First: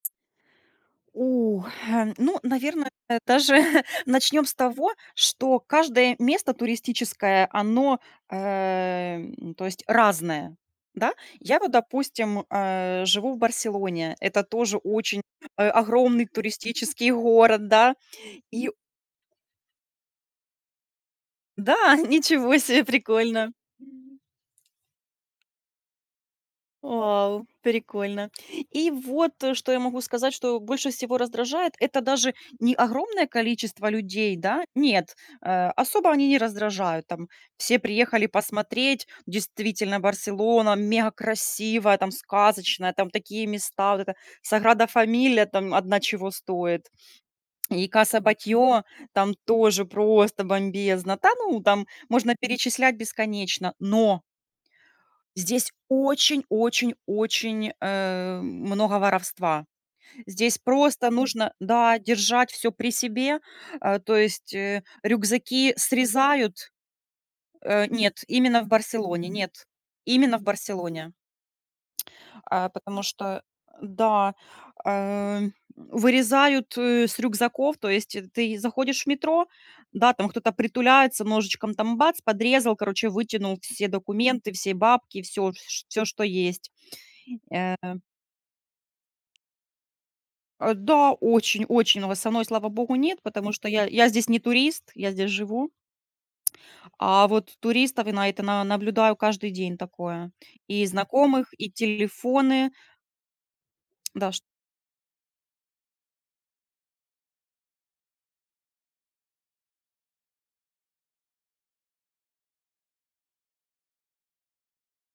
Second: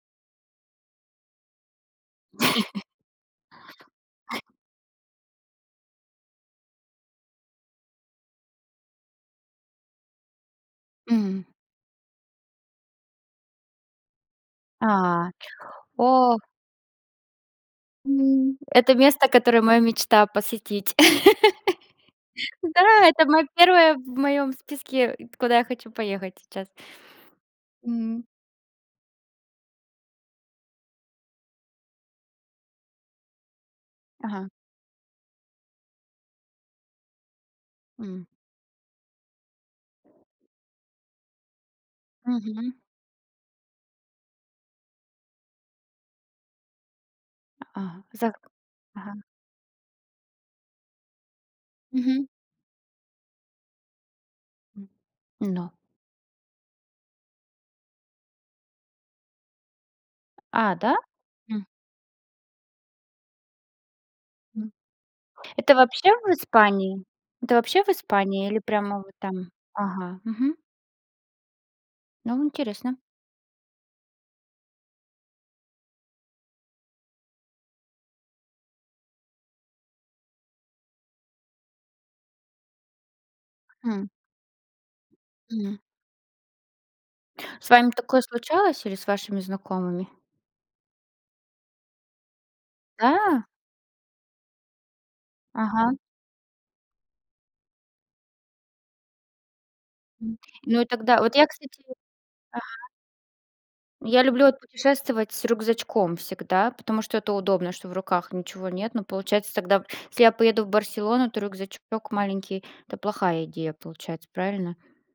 У, э, ну, наверное, даже начнём с того, что каждое место туристическое, оно, э, м, то есть, разное, да. М. Я вот, допустим, э, живу в Барселоне. Это тоже очень, А, а, огромный о. туристический город, да. М, И это место, которое моя мечта посетить. Да? Ничего себе, Да, это моё прикольно. 1 в моём списке, куда я хочу поехать сейчас. Вау, М. прикольно. И вот, э, что я могу сказать, что больше всего раздражает, это даже не огромное количество людей, Ага. да? Нет, э, особо они не раздражают. Там все М. приехали посмотреть, действительно Барселона мегакрасивая, там Мгм. сказочная, там такие места. Вот эта Саграда-Фамилия там одна чего стоит. И Ага. Каса Зак Батльо ага. там тоже просто бомбезно. Та ну, там Мгм. можно перечислять бесконечно, но М, здесь но очень-очень-очень, э, много воровства. Здесь А, да? просто нужно, Хм. да, держать всё при себе. Э, то есть, М. э, Это рюкзаки вообще в срезают Испании? Это вообще Э, в нет, Испании? Или именно в прямо вот Барселоне, там? нет, Ага. именно в Мгм. Барселоне. Ну, Э, интересно. потому что, э да, э, вырезают с рюкзаков. То есть, э, ты заходишь в метро, да, там кто-то притуляется, ножичком там бац, подрезал, короче, вытянул все Хм. документы, все бабки, всё, Мгм. ш всё, что есть, С э вами такое случалось или с вашими знакомыми? Э, да, очень-очень, но вот со мной, слава богу, нет, Да? потому что я я здесь не турист, я здесь живу. Ага. А вот туристов я на это на наблюдаю каждый день такое: М, ну и и тогда вот я, знакомых, и кстати, ага. телефоны. Я Да, ш люблю вот путешествовать с рюкзачком всегда, потому что это удобно, что в руках ничего нет. Но получается тогда, если я поеду в Барселону, то рюкзачок маленький- это плохая идея получается, правильно?